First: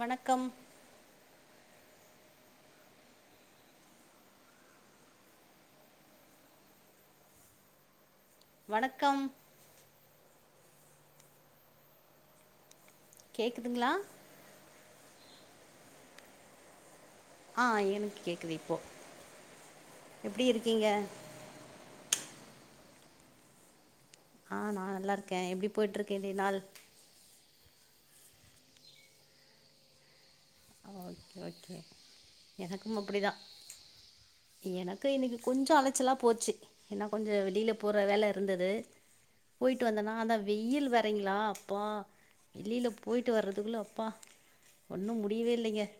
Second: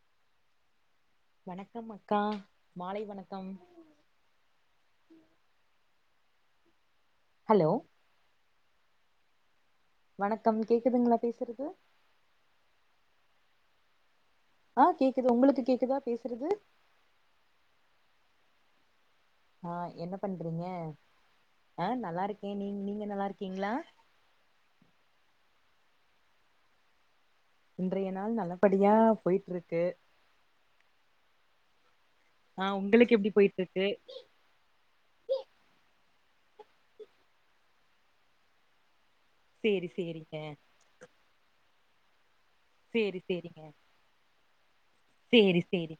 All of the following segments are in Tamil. வணக்கம் வணக்கம் அக்கா மாலை வணக்கம் ஹலோ வணக்கம் வணக்கம் கேக்குதுங்களா பேசுறது கேக்குதுங்ளா ஆ கேக்குது உங்களுக்கு கேக்குதா பேசுறது ஆ எனக்கு கேக்குது இப்போ ஆ என்ன எப்டி பண்றீங்க இருக்கீங்க ஆ நல் நல்லாருக்கே நீ நீங்க நல்லாருக்கீங்ளா ஆ நா நல்லாருக்கே எப்டி போயிட்டு இருக்கு இன்றைய நாள் இன்றைய நாள் நல்லபடியா போயிட்ருக்கு ஓக்கே ஆ எனக்கும் உங்களுக்கு அப்டிதா எப்டி போயிட்டு இருக்கு எனக்கு இன்னைக்கி கொஞ்சோ அலைச்சலா போச்சு ஏன்னா கொஞ்சோ வெளில போற வேல இருந்துது போய்ட்டு சேரி வந்தனா அதா சேரிங்க வெயில் வேறங்களா ப வெளில சேரி போயிட்டு சேரிங்க வர்றதுக்குள்ள அப்பா ஒன்னு மு சேரி சேரி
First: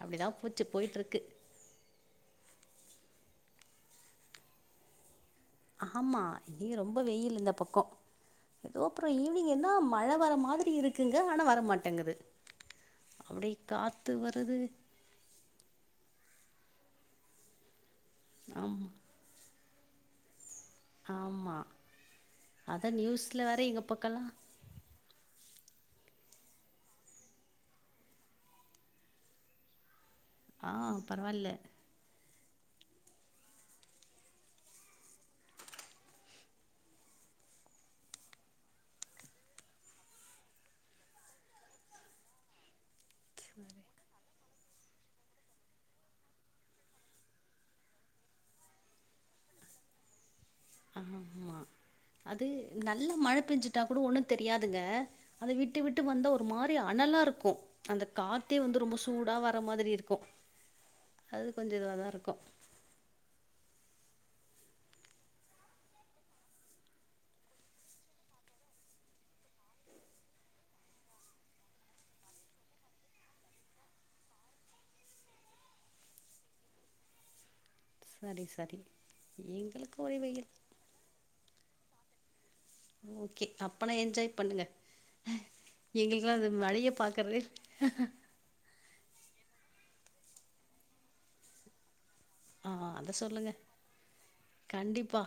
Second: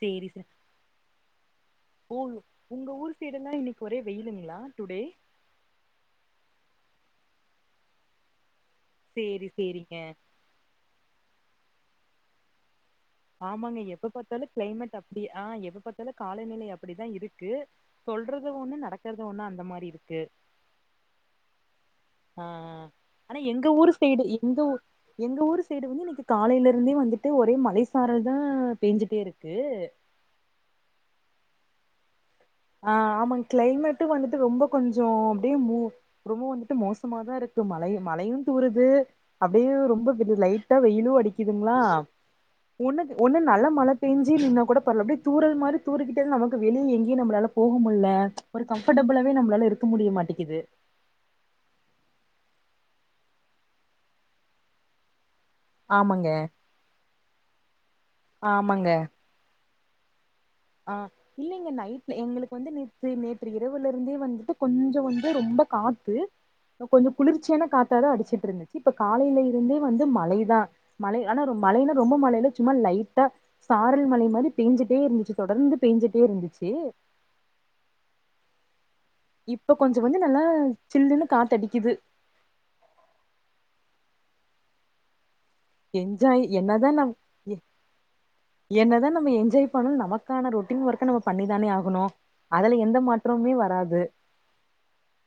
சேரி சார் போச்சு போயிட்டுருக்கு ஊர் உங்க ஊர் அந்த சைடெலா இன்னைக்கு ஒரே வெயிலுங்களா டுடே ஆமா இங்க ரொம்ப வெயில் இந்த பக்கோ எதோ அப்புறோ சேரி ஈவினிங் என்னா சேரிங்க மழ வர்ர மாரி இருக்கு க்குங்க ஆனா வரமாட்டேங்குது ஆமாங்க எப்ப பாத்தாலு க்ளைமேட் அப்டி ஆஹ் எத பாத்தாலு காலநிலை அப்டிதா இருக்கு சொல்றது ஒண்ணு ஆமா நடக்கறது ஒண்ணு அந்த மாரி எப்டி இருக்கு ஆமா ஆஹ் ஹா அத ஆனா நியூஸ்ல வேற எங்க ஊரு பக்கல்லா சைடு எங்க ஊ எங்க ஊரு சை டு வந்து இன்னைக்கு காலைல இருந்தே வந்துட்டு ஒரே மலை சாரல்தா பேஞ்சுட்டே இருக்கு ஹா பரவாயில்ல ஆ ஆமாங் கிளைமேட்டு வந்துட்டு ரொம்ப கொஞ்சோ அப்டியே மூ ரொம்ப வந்துட்டு மோசமாதா இருக்கு மழயு மழையூ தூருது அப்டியே ரொம்ப லைட்டா வெயிலு அடிக்குதுங்ளா ஒன்னு ஒன்னு நல்ல மழை பெய்ந் ஜிர்னு நா கூட பரவால அப்டியே தூரல் மாரி தூறிகிட்டே நமக்கு வெளிய எங்க்யு நம்ளால போக முடில ஒரு கம்ஃபர்டபுளாவே நம்மளால இருக்க முடிய மாட்டீக்கிது ஆ ஆமா அது நல்ல மழ பேஞ்சுட்டா கூட ஒண்ணு தெரியாதுங்க அது விட்டு விட்டு ஆமாங்க வந்தா ஒரு மாரி அனலா இருக்கு அந்த காத்தே வந்து ஆமாங்க ரொம்ப சூடா வர்ர மாதிரி இர் த்க்கோ ஆ இல்லிங்க நைட்ல எங்களுக்கு வந்து நேத்து நேற்று இரவுல இருந்தே வந்து த்து கொஞ்சோ வந்து ரொம்ப காத்து கொஞ்சோ குளிர்ச்சியான காத்தாதா அடிச்சிட்டு இருந்துச்சு இப்ப காலையில இருந்தே வந்து மழைதா மலை ஆனா மலைன்னா ரொம்ப மலைல்ல சும்மா லைட்டா சாரல் மலை மாரி பேஞ்சிட்டே இருந்துச்சு தொடர்ந்து பேஞ்சிட்டே இருந்துச்சு அடி சாரி இப்ப கொஞ்சோ வந்து நல்லா சில்லுன்னு காத்தடி இது ஓகே அப்பனா என்ஜாய் பண்ணுங்க எங்களுக்கெல்லாம் என்ஜாய் அது என்னதா மழைய நம் பாக்குறது எ என்னதா நம்ம என்ஜாய் பன நமக்கான ரொட்டீன் ஒர்க்கு நம்ம பண்ணிதானே ஆகணூ ஆ அதுல எந்த அத சொல்லுங்க மாற்றமுமே வராது கண்டிப்பா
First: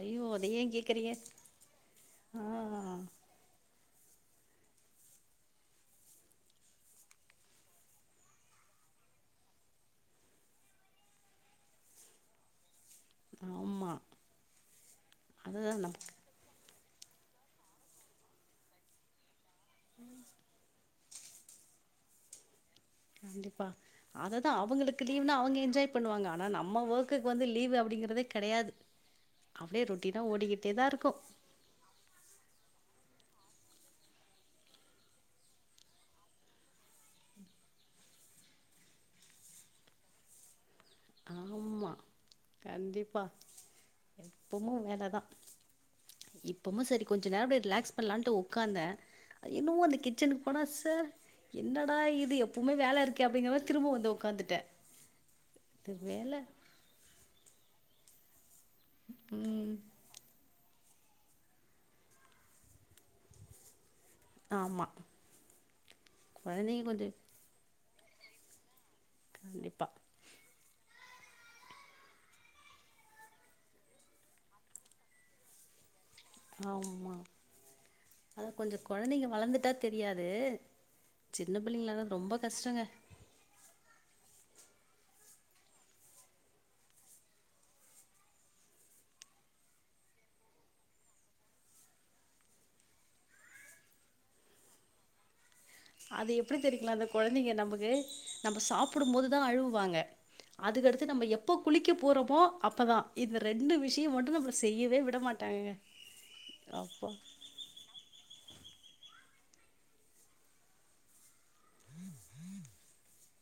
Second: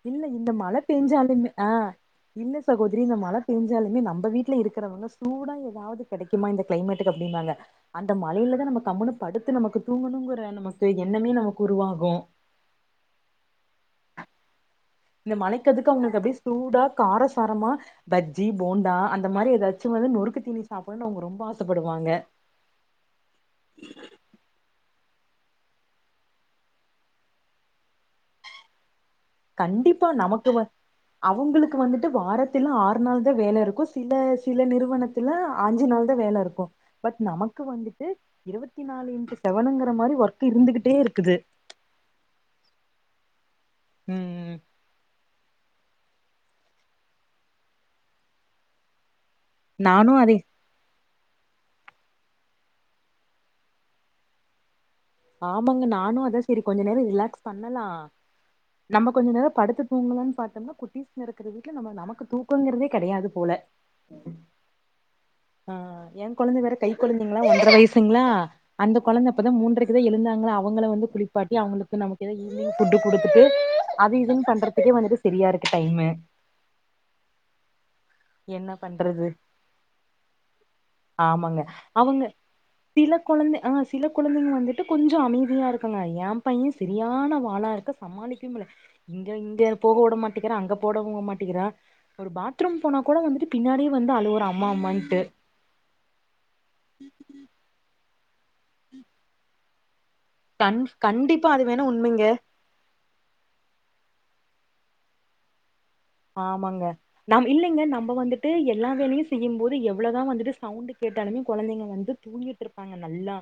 ஐயோ இல்ல அத இந்த ஏன் மழ கேக்குறீங்க பேஞ்சாலுமே ஆஹ் ஆ இல்ல சகோதரி இந்த மழ பேஞ் தயாலுமே நம்ப வீட்ல இருக்கிறவங்க சூடா எதாவது கிடைக்குமா இந்த கிளைமேட்டுக்கு அப்டிம்பாங்க அந்த மலையிலதா நம்ம கம்முனு படுத்து நமக்கு தூங்குணுங்கிற நமக்கு எண்ணமே நமக்கு உருவாகு ஆம்மா இந்த மலைக்காத்துக்கு அவுங்களுக்கு அப்டியே சூடா காரசாரமா பஜ்ஜி போண்டா அந்த மாரி லச்சு வது நொறுக்கு தீனி சாப் வனு அவங்க ரொம்ப ஆசப்படுவாங்க கண்டிப்பா அததா அவங்களு கு லீவ்னா அவங்க என்ஜாய் பண்ணுவாங்க ஆனா நம்ம வர்க்குக்கு வந்து லீவ் அப்டிங்கறதே கெடையாது அப்டியே கண்டிப்பா ரொட்டீனா நமக்கு வ ஓடிக்கிட்டே தா இருக்கு அவுங்களுக்கு வந்துட்டு வாரத்துல்ல ஆற் திர் நாள் து வேல இருக்கும் சில சில நிறுவனத்துல அஞ்சு நாள் தான் வேல இருக்கும் பட் நமக்கு வந்துட்டு இருவத்தி நாலு இன்ட்டு செவனுங்கற மாரி ஒர்க்கு இருந்துகிட்டேருக்குது ஆமா கண்டிப்பா எப்போமு வேலதா இப்பமு சரி கொஞ்ச நேர்க்குல ரிலாக்ஸ் பண்ணலாம்ட்டு உக்காந்தேன் என்னவோ அந்த நானு அதே கிச்சனுக் போனா ச என்னடா இது எப்போமே வேல இருக்கு அப்படிங்கம திரும்போ வந்த ஒக்காந்துட்டேன் ஆமாங்க நானும் அத சரி கொஞ்ச நேரோ ரிலாக்ஸ் பண்ணலா நம்ம கொஞ்ச நேரோ படுத்து தூங்கலாம் பாத்தோம்னா குட்டிஸ்க இருக்கற வீட்ல நம்ம நமக்கு தூக்குங்கிறதே கெடையாது போல ஆமா ஆ யங் கொழந்த வேற கொழந்தைங்க கை கொஞ்சோ கொழந்தைங்களா ஒன்ற வயிஸ் டுங்ளா அந்த கொழந்த இப்பதா கண்டிப்பா மூன்றக் இருந்தாங்களா அவங்கள வந்து குளிப்பாட்டி அவங்களுக்கு நமக்கேதோ ஈவ்னிங் ஃபுட்டு குடுத்துட்டு அது இதுன் பண்றதுக்கே வந்துட்டு செரியாருக்கு டைம்மு ஆம்மா அத என்ன கொஞ்ச பண்றது கொழந்தைங்க வளந்துட்டா தெரியாது ஆமாங்க ஜின்ன பிள்ளைங்களதா அவங்க ரொம்ப கஷ்டங்க ட்டு கொஞ்சோ அமைதியா இருக்குங்ளா ஏ பைய சரியான வாழாருக்கு சமாளிக்கவே முல்ல இங்க இங்க போட மாட்டிகிறா அங்க போடவு மாட்டிகிறா ஒரு பாத்ரூம் போனா கூட வந்துட்டு பின்னாடியே வந்து அழுவுரா அம்மா அம்மான்ட்டு அது எப்டி தெரிக்கலா அந்த கொழந்தைங்க நம்மக்கு நம்ம சாப்புடும் போதுதா அழுவு வாங்க கண் அதுக்கடுத்து நம்ம கண்டிப்பா எப்ப அது வேணா குளிக்க உண்மைங்க போறோமோ அப்பதா இந்த ரெண்டு விஷியம் வந் நம்மள செய்யவே விட மாட்டாங்க ஆமாங்க நாம இல்லைங்க நம்ம வந்துட்டு எல்லா வேலையு செய்யும் போது எவ்ளோதான் வந்துட்டு சவுண்ட்டு கேட்டாலுமே கொழந்தைங்க வந்து தூங்கிட்டு இருப்பாங்க நல்லா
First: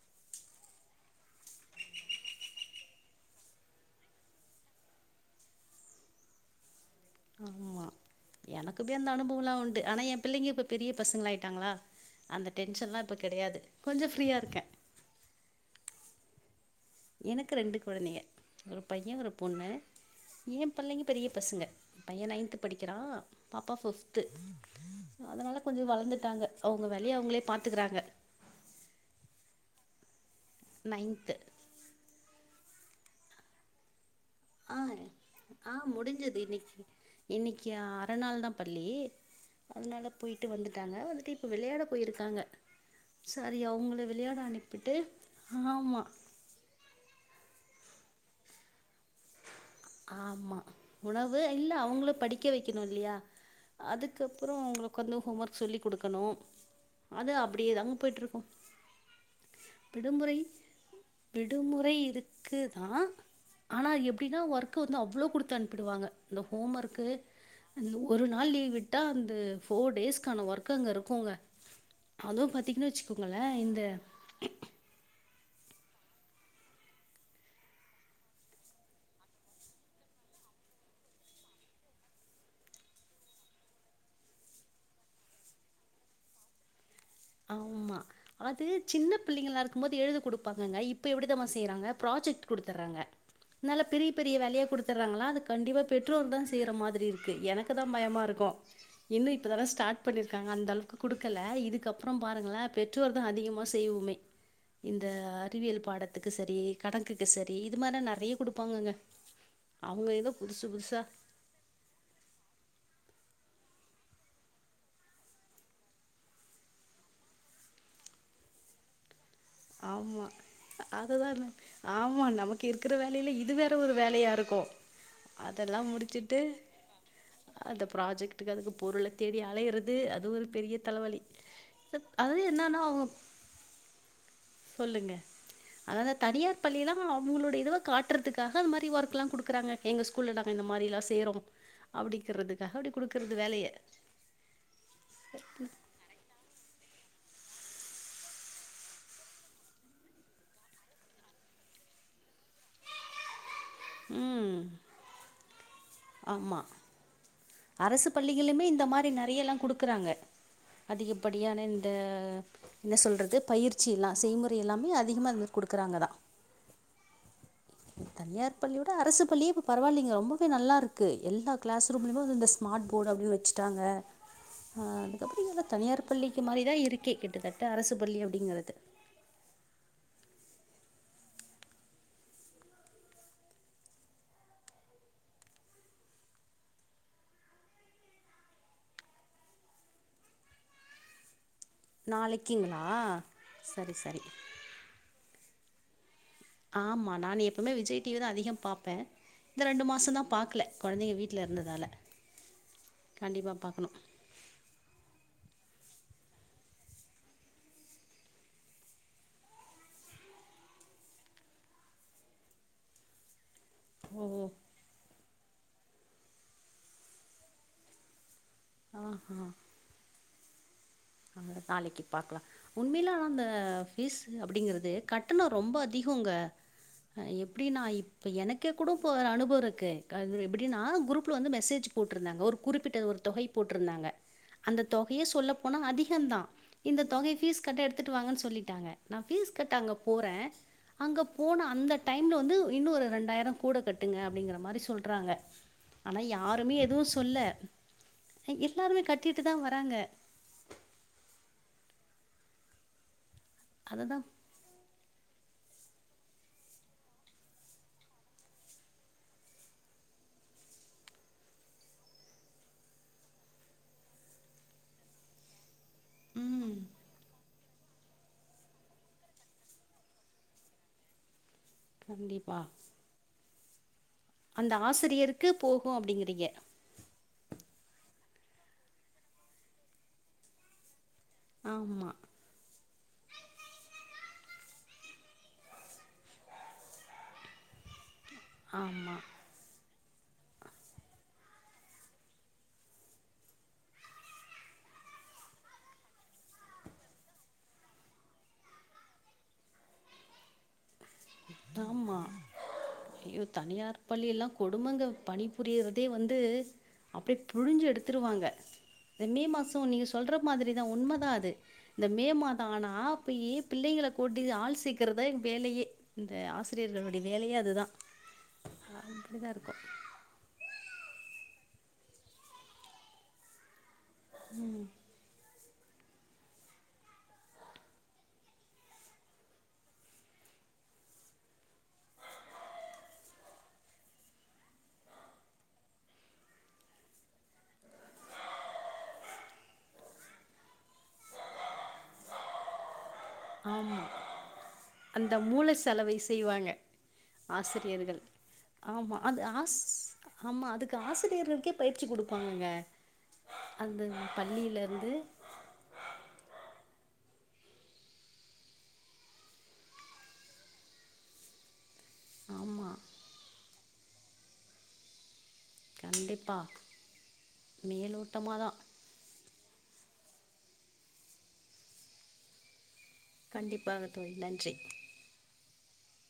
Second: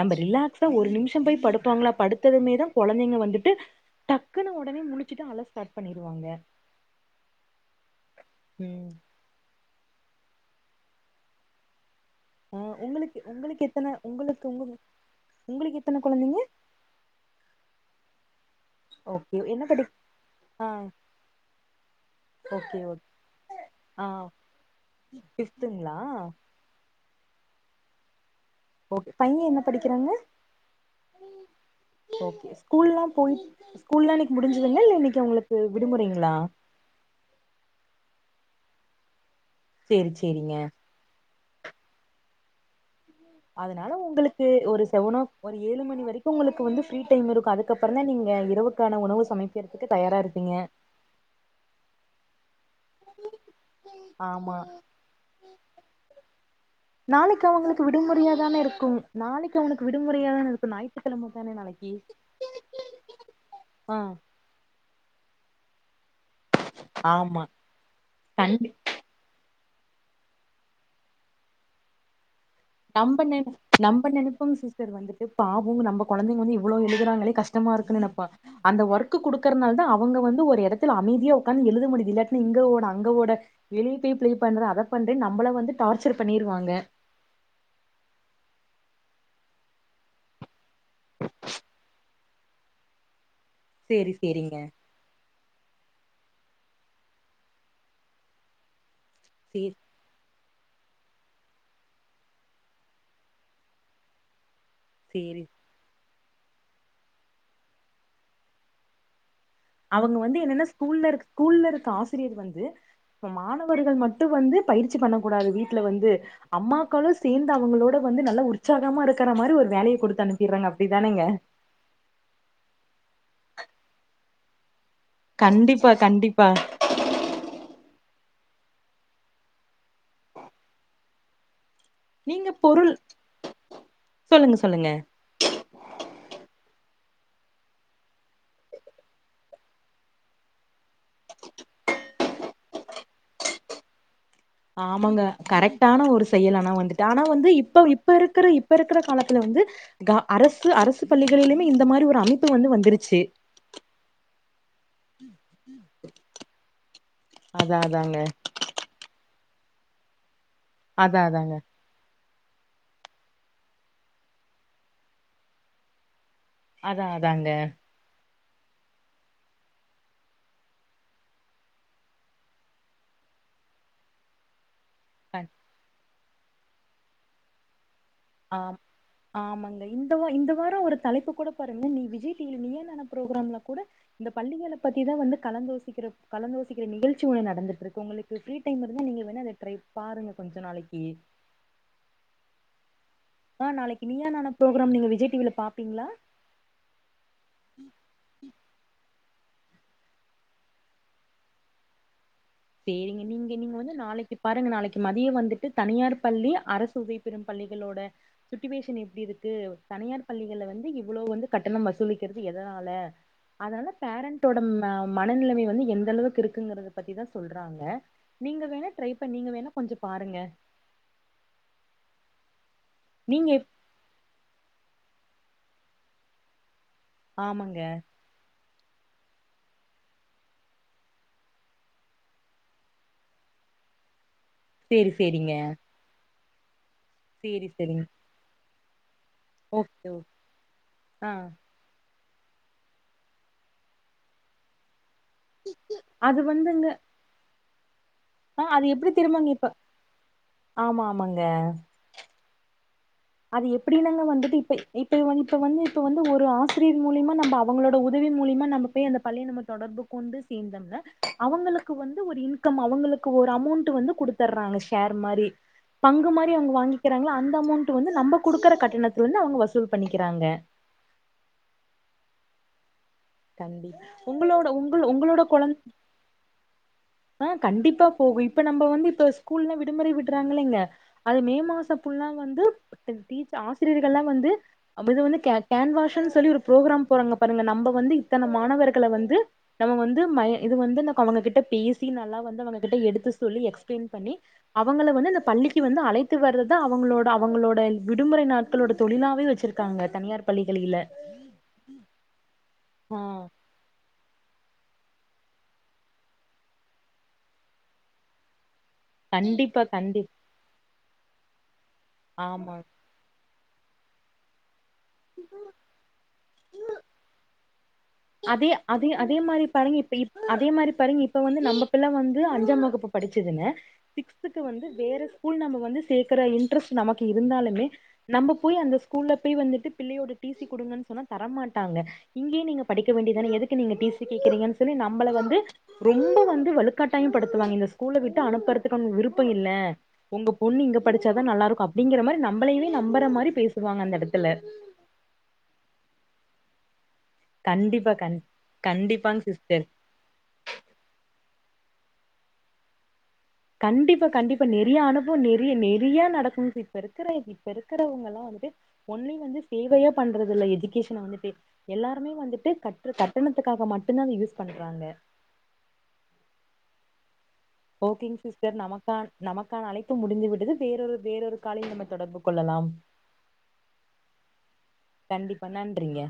நம்ம ரிலாக்ஸா ஒரு நிமிஷம் போய் படுப்பாங்களா படுத்ததுமேதா கொழந்தைங்க வந்துட்டு டக்குனு ஒடனே முழிச்சுட்டு அழ ஸ்டார்ட் பண்ணிருவாங்க ஆம்மா ம் எனக்குமே அந்த அனுபூலா து ஆனா ய பிள்ளைங்க இப்ப பெரிய பசங்களாய்ட்டாங்களா ஆ உங்களுக்கு உங்களுக்கு எத்தன ஃப்ரீயா உங்களுக்கு இருக்கே உங்க உங்களுக்கு எத்தன கொழந்தைங்க எனக்கு ரெண்டு குழந்தைங்க ஒரு பைய ஒரு ஓகே என்ன பொண்ணு படி ஏ ஆ புள்ளைங்க பெரிய பசுங்க பைய நைன்த் ஓகே படிக்கிறா ஓகே பாப்பா ஆ ஃபிப்த்து அதனால கொஞ்ச ஃபிஃப்த்துங்களா வளந்துட்டாங்க அவுங்கவெ ய அவுங்ளே பாத்துக்குறாங்க ஒ பைய என்ன படிக்கிறாங்க நைன்த்து கூல்லா போய் ஸ்கூல்ல இன்னக் அ ஆ முடிஞ்சிது இன்னிக்கி இன்னிக்யா ரநாள் தா பள்ளி சேரி அதுனால பொய்ட்டு சேரிங்க வந்துட்டாங்க வந்துட்டு இப் விள்யாட போய்ருக்காங்க அதனால உங்களுக்கு ஒரு செவனோ ஒரு ஏழு ஆமா மணி வரிக்கு உங்களுக்கு வந்து ஃப்ரீ டைம் இருக்கு அதுக்கப் பரந்தா நீங்க இரவுக்கான உணவு சமைப் ஆமா உணவு இல்ல அவுங்ளு படிக் கில்லையா அதுக்கப்றோ ஆமா உங்களுக்கு வந்து ஹோம் ஒர்க் சொல்லி குடுக்கணு அது நாளைக்கு அவங்களுக்கு அப்டியேதா விடுமுறையா போய்ட்ருக்கு தானே இருக்கும் நாளைக்கு அவனுக்கு விடுமுறையா விடுமுறை தானே இருக்கும் ஞாயிற்றுக்கிழம தானே நாளைக்கு விடுமுறை இருக்குதா ஆனா ஆ எப்டினா ஒர்க் கு வந்து அவ்ளோ குடுத்து அனுப்பிடுவாங்க அந்த ஹோம் ஒர்க்கு ஆமா ஒரு நாள் கண்டி லீவு் விட்டா அந்து ஃபோர் டேஸ்க்கான ஒர்க் அங்க இருக்குங்க அதுவும் பாத்தீங்கன்னு நம்ப வச்சுக்கோங்களேன் இந்த நம்ப நெனைப்போம் சிஸ்டர் வந்துட்டு பாவோ நம்ம கொழந்தைங்க வந்து இவ்ளோ எழுதுறாங்ளே கஷ்டமா இருக்குன்னு நெனைப்போ அந்த ஒர்க்கு குடுக்கறனாலதா அவுங்க வந்து ஒரு எடத்துல அமைதியா உக்காந்து எழுத முடிது இல்லாட்டினா இங்கோட அங்கோட வெளிய போய் பிளே பண்ற அதபண்றேன்னு நம்மள வந்து டார்ச்சர் பண்ணிருவாங்க ஆமா அது சின்ன பிள்ளைங்ளா இருக்கும்போது எழுத குடுப்பாங்க இவுங்க இப்ப எப்டி தெரிமா செய்றாங்க ப்ராஜெக்ட் குடுத்தறாங்க நல்ல பெரிய சேரி பெரிய சேரிங்க வேலையா குடுத்தறாங்ளா அது கண்டிப்பா பெற்றோர்தா செய்யற மாதிரி இருக்கு எனக்குதா பயமா இருக்கு என்ன இப்பதான சேரி ஸ்டார்ட் பண்ணிரு க்காங்க அந்த அளவுக்கு குடுக்கல இதுக்கப் அப்றோம் பாருங்களே பெற்றோர்தா அதிகமா செய்வோமே இந்த சேரி அறிவியல் பாட த்துக்கு சரி கணக்குக்கு சரி இது மாரினா நெறயா குடுப்பாங்கங்க அவங்க அவுங்க ஏதோ வந்து என்னன்னா புதுசு புதுசா ஸ்கூல்ல இரு ஸ்கூல்ல இருக்க ஆசிரியர் வந்து இப்ப மாணவர்கள் மட்டு வந்து பயிற்சி பண்ணக் கூடாது வீட்ல வந்து அம்மாக்களு சேந்து அவங்களோட வந்து நல்லா உற்சாகமா இரு ஆமா அதுதா ந ஆமா நமக்கு இருக்கற வேலைல இது வேற ஒரு வேலையா இருக்கு அதெலா கண்டிப்பா முடிச்சுட்டு கண்டிப்பா அத ப்ராஜெக்ட்டுக்கு அதுக்கு பொருள தேடி அலையறது அது ஒரு பெரிய தலவலி து அது நீங்க என்னன்னா பொருள் அவங்க சொல்லுங்க அததா தனியார் பள்ளி எல்லா அவங்களுடைய இதுவ காட்டுறதுக்காக அந்த மாரி ஒர்க் எல்லா குடுக்குறாங்க எங்க ஸ்கூல்ல நாங்க இந்த மாரி எல்லா செய்றோ அப்டிங்கிறதுக்காக அப்படி குடுக்கறது வேலைய ஆமாங்க கரெக்ட்டான ஒரு செயல் ஆன வந்துட்டு ஆனா வந்து இப்ப இப்ப இருக்கிற இப்ப இருக்கிற காலத்துல வந்து க அரசு அரசு பள்ளிகளிலுமே இந்த மாரி ஒரு அமைப்பு வந்து வந்துருச்சு ம் ஆமா அதா அரசு அதாங்க பள்ளிகள்லையுமே இந்த மாரி நறைய எல்லா குடுக்குறாங்க அதா அதாங்க அதிகப்படியான இந்த என்ன சொல்றது பயிற்சி எல்லா செய்முறை எல்லாமே அதிகமா அது மாரி குடுக்குறாங்கதா அதா அதாங்க தனியார் பள்ளியோட அரசு பள்ளியே இப்ப பரவாயில்லைங்க ரொம்பவே நல்லா இருக்கு எல்லா கிளாஸ் ரூம்லயுமே வந்து இந்த ஸ்மார்ட் போர்டு அப்படினு வச்சுட்டாங்க அ அ அதுக்கப்பறோ எல்லா தனியார் பள்ளிக்கு மாரிதா இருக்கே கிட்டத்தட்ட அரசு பள்ளி அப்டிங்கிறது ஆம் ஆமாங்க இந்த இந்த வாரோ ஒரு தலைப்பு கூட பாருங்க நீ விஜய் டிவ நீ என்ான பரோராம்ல கூட இந்த பள்ளிகளை பத்திதான் வந்து கலந்துோசிக்கிற கலந்துோசிக்கிற நிகழ்ச்சி ஒண்ணு நடந்துட்டு இருக்கு உங்களுக்கு ஃப்ரீ டைம் இருந்த நீங்க வேணும் அதை ட்ரை பாருங்க கொஞ்ச நாளைக்கு நாளைக்குங்ளா ஆ நாளைக்கு நீயான பரக்ராம் நீங்க விஜய்டிவில பா அப்டிங்களா ஆமா நான் எப்பவுமே விஜய் டிவிதான் அதிகம் பாார்ப்பே இந்த ரெண்டு மாசோ தான் பாக்கல கொழந்தைங்க வீட்ல இருந்ததால செரிங்க நீங்க கண்டிப்பா நீங்க வந்து பாக்கணும் நாளைக்கு பாருங்க நாளைக்கு மதியோ வந்து தனியார் பள்ளி அரசு உதவி பெறும் பள்ளிகளோட சிட்டுவேஷன் எப்டி இருக்கு தனியார் பள்ளிகள வந்து இவ்வளவு வந்து கட்டணம் வசூலிக்கிறது எதனால அதனால ஓ பேரண்டோட மனநிலைமை எந்த அளவுக்கு இருக்குங்கத பத்தி தான் சொல்றாங்க நீங்க வேணா ட்ரை பண்ணி நீங்க வேணா கொஞ்சோ பாருங்க நாளைக்கி பாக்கலா உண்மையில ஆனால் அந்த நீங்க எப் ஃபீஸ் அப்படிங்கிறது கட்டணோ ரொம்ப அதிகங்க ஆமாங்க எப்டினா இப்ப எனக்கு இருக்க கூட போ ஒரு அனுபவோ இருக்கு அது எப்டின்னா குரூப்பில் வந்து மெசேஜ் போட்டிருந்தாங்க ஒரு குறிப்பிட்ட ஒரு தொகை போட்டிருந்தாங்க செரி செரிங்க அதிகந்தா இந்த தொகை ஃபீஸ் கட்ட சேரிங்க எடுத்துட்டு வாங்கன்னு சொல்லிட்டாங்க நான் பீஸ் கட் அங்க ஓகே ஓகே போறேன் அங்க ஆ போன அந்த டைம்ல வந்து இன்னு ஒரு ரெண்டாயரோ கூட கட்டுங்க அப்படிங்கற மாரி சொல் விட்றாங்க ஆனா அது யாருமே வந்துங்க எதுவும் சொல்ல ஆ அது எல்லாருமே எப்டி தெரியுமாங்க கட்டிட்டுதா இப்ப வராங்க ஆமா ஆமாங்க அது எப்படின்னாங்க அததான் வந்துட்டு இப்ப இப்ப இப்ப வந்து இப்ப வந்து ஒரு ஆசிரியர் மூலியமா நம்ப அவங்களோட உதவி மூலியமா நம்ப போய் அந்த பள்ளையை நம்ப தொடர்பு கொண்டு சேர்ந்தோம்ன அவங்களுக்கு வந்து ஒரு இன்கம் அவுங்களுக்கு ஒரு அமௌண்ட் வந்து கொடுடுத்தர்றாங்க ஷேர் மாரி பங்கு மாரி அவுங்க ம் வாங்கிக்கிறாங்ளா அந்த [unintelligible] வந்து நம்ம கொடுக்கற கட்டணத்தல இருந்து அவுங்க வசூல் பண்ணிக்கிறாங்க கண்டிப்பா கண்டி அந்த ஆசிரியருக்கு போகூ அப்டிங்கறீங்க ஆ கண்டிப்பா போகூ இப்ப நம்ப வந்து இப்ப ஸ்கூல்லல்ல விடுமுறை விடுறாங்களங்க அது மே மாச ஆமா ஃபுல்லா வந்து டீச் ஆசிரியர்கள்லா வந்து இது வந்து க கேன்வாஷுன் சொல்லி ஒரு புரோக்ராம் போறாங்க பாருங்க நம்ப வந்து இத்தன மாணவர்கள ஆமா வந்து நம்ம வந்து மை இது வந்து அவங்ககிட்ட பே சி நல்லா வந்து அவங்க கிட்ட எடுத்து சொல்லி எக்ஸ்பிளைன் பண்ணி அவங்கள வந்து அந்த பள்ளிக்கு வந்து அழைத்து வர்றதா அவங்களோட அவங்களோட விடுமுறை நாட்களோட தொழிலாவே வெச்சிருக்காங்க தனியார் பள்ளிகளில ஆமா ஆ ஐயோ தனியார் பள்ளி எல்லா கொடுமங்க பணிபுரியறதே வந்து அப்படியே புழிஞ்சு எடுத்துருவாங்க இந்த மே மாச கண்டிப்பா நீங்க கண்டிப் சொல்ற மாதிரிதா உண்ம தா அது இந்த மே மாத ஆமா ஆனா அப்பயே பிள்ளைங்கள கூட்டி ஆள் சேக் கறதா வேலையே அந்த ஆசிரியர்களுடைய வேலையே அதுதா அதே அதே அதே அப்டிதா மாரி இருக்கு பாருங்க இப்ப இப் அதே மாரி பாருங்க இப்ப வந்து நம்ம புள்ள வந்து அஞ்சாம் வகுப்பு படிச்சதுன்னு சிக்ஸ்த்துக்கு வந்து வேறு ஸ்கூல் நம்ம வந்து சேக்கற இன்ட்ரஸ்ட் நமக்கு இருந்தாலுமே நம்ம போய் அந்த ஸ்கூல்ல போய் வந்துட்டு பிள்ளையோட டீசி குடுங்கன் சொன்னா தர மாட்டாங்க இங்கே நீங்க படிக்க வேண்டியதான எதுக்கு நீங்க டீசி கேக்குறீங்கன் சொல்லி நம்பள வந்து ரொம்ப வந்து வலுக்கட்டாயம் படுத்துவாங்க இந்த ஸ்கூல்ல விட்டு அனுப்புறதுக்கு விருப்போம் இல்ல ஒங்க பொண்ணு இங்க படிச்சாதா நல்லா இருக்கும் அப்டிங்கிற மாரி நம்மளயவே நம் ஆம்மா அந்த மூள்ள செலவை செய்வாங்க கண்டிப்பா ஆசிரியர்கள் கண் ஆம்மா கண்டிப்பாங்க அது ஆஸ் சிஸ்டர் அம்மா அதுக்கு ஆசிரியர்களுக்கே பயிற்சி கொடுப்பாங்கங்க கண்டிப்பா கண்டிப்பா நிறைய அனுபவம் நிறைய நிறைய நடக்கும் இப்ப இருக்கற இப்ப இருக்கிறவங்க எல்லாம் வந்து ஒன்லி வந்து சேவையா பண்றதுல்ல எஜுகேஷன் வந்துட்டு எல்லாருமே வந்துட்டு ஆமா கற்று கட்டண க்காக மட்டும்தான் யூஸ் பண்றாங்க கண்டிப்பா ஓகேங்க மேலோட்டமா தா சிஸ்டர் நமக்க நம க்காண அழைப்பு முடிந்துவிட்டது வேறொரு வேறொரு காலையில் நம்ம தொடர்பு கொள்ளலாம் கண்டிப்பாக தோழி நன்றி அப்ப நன்றிங்க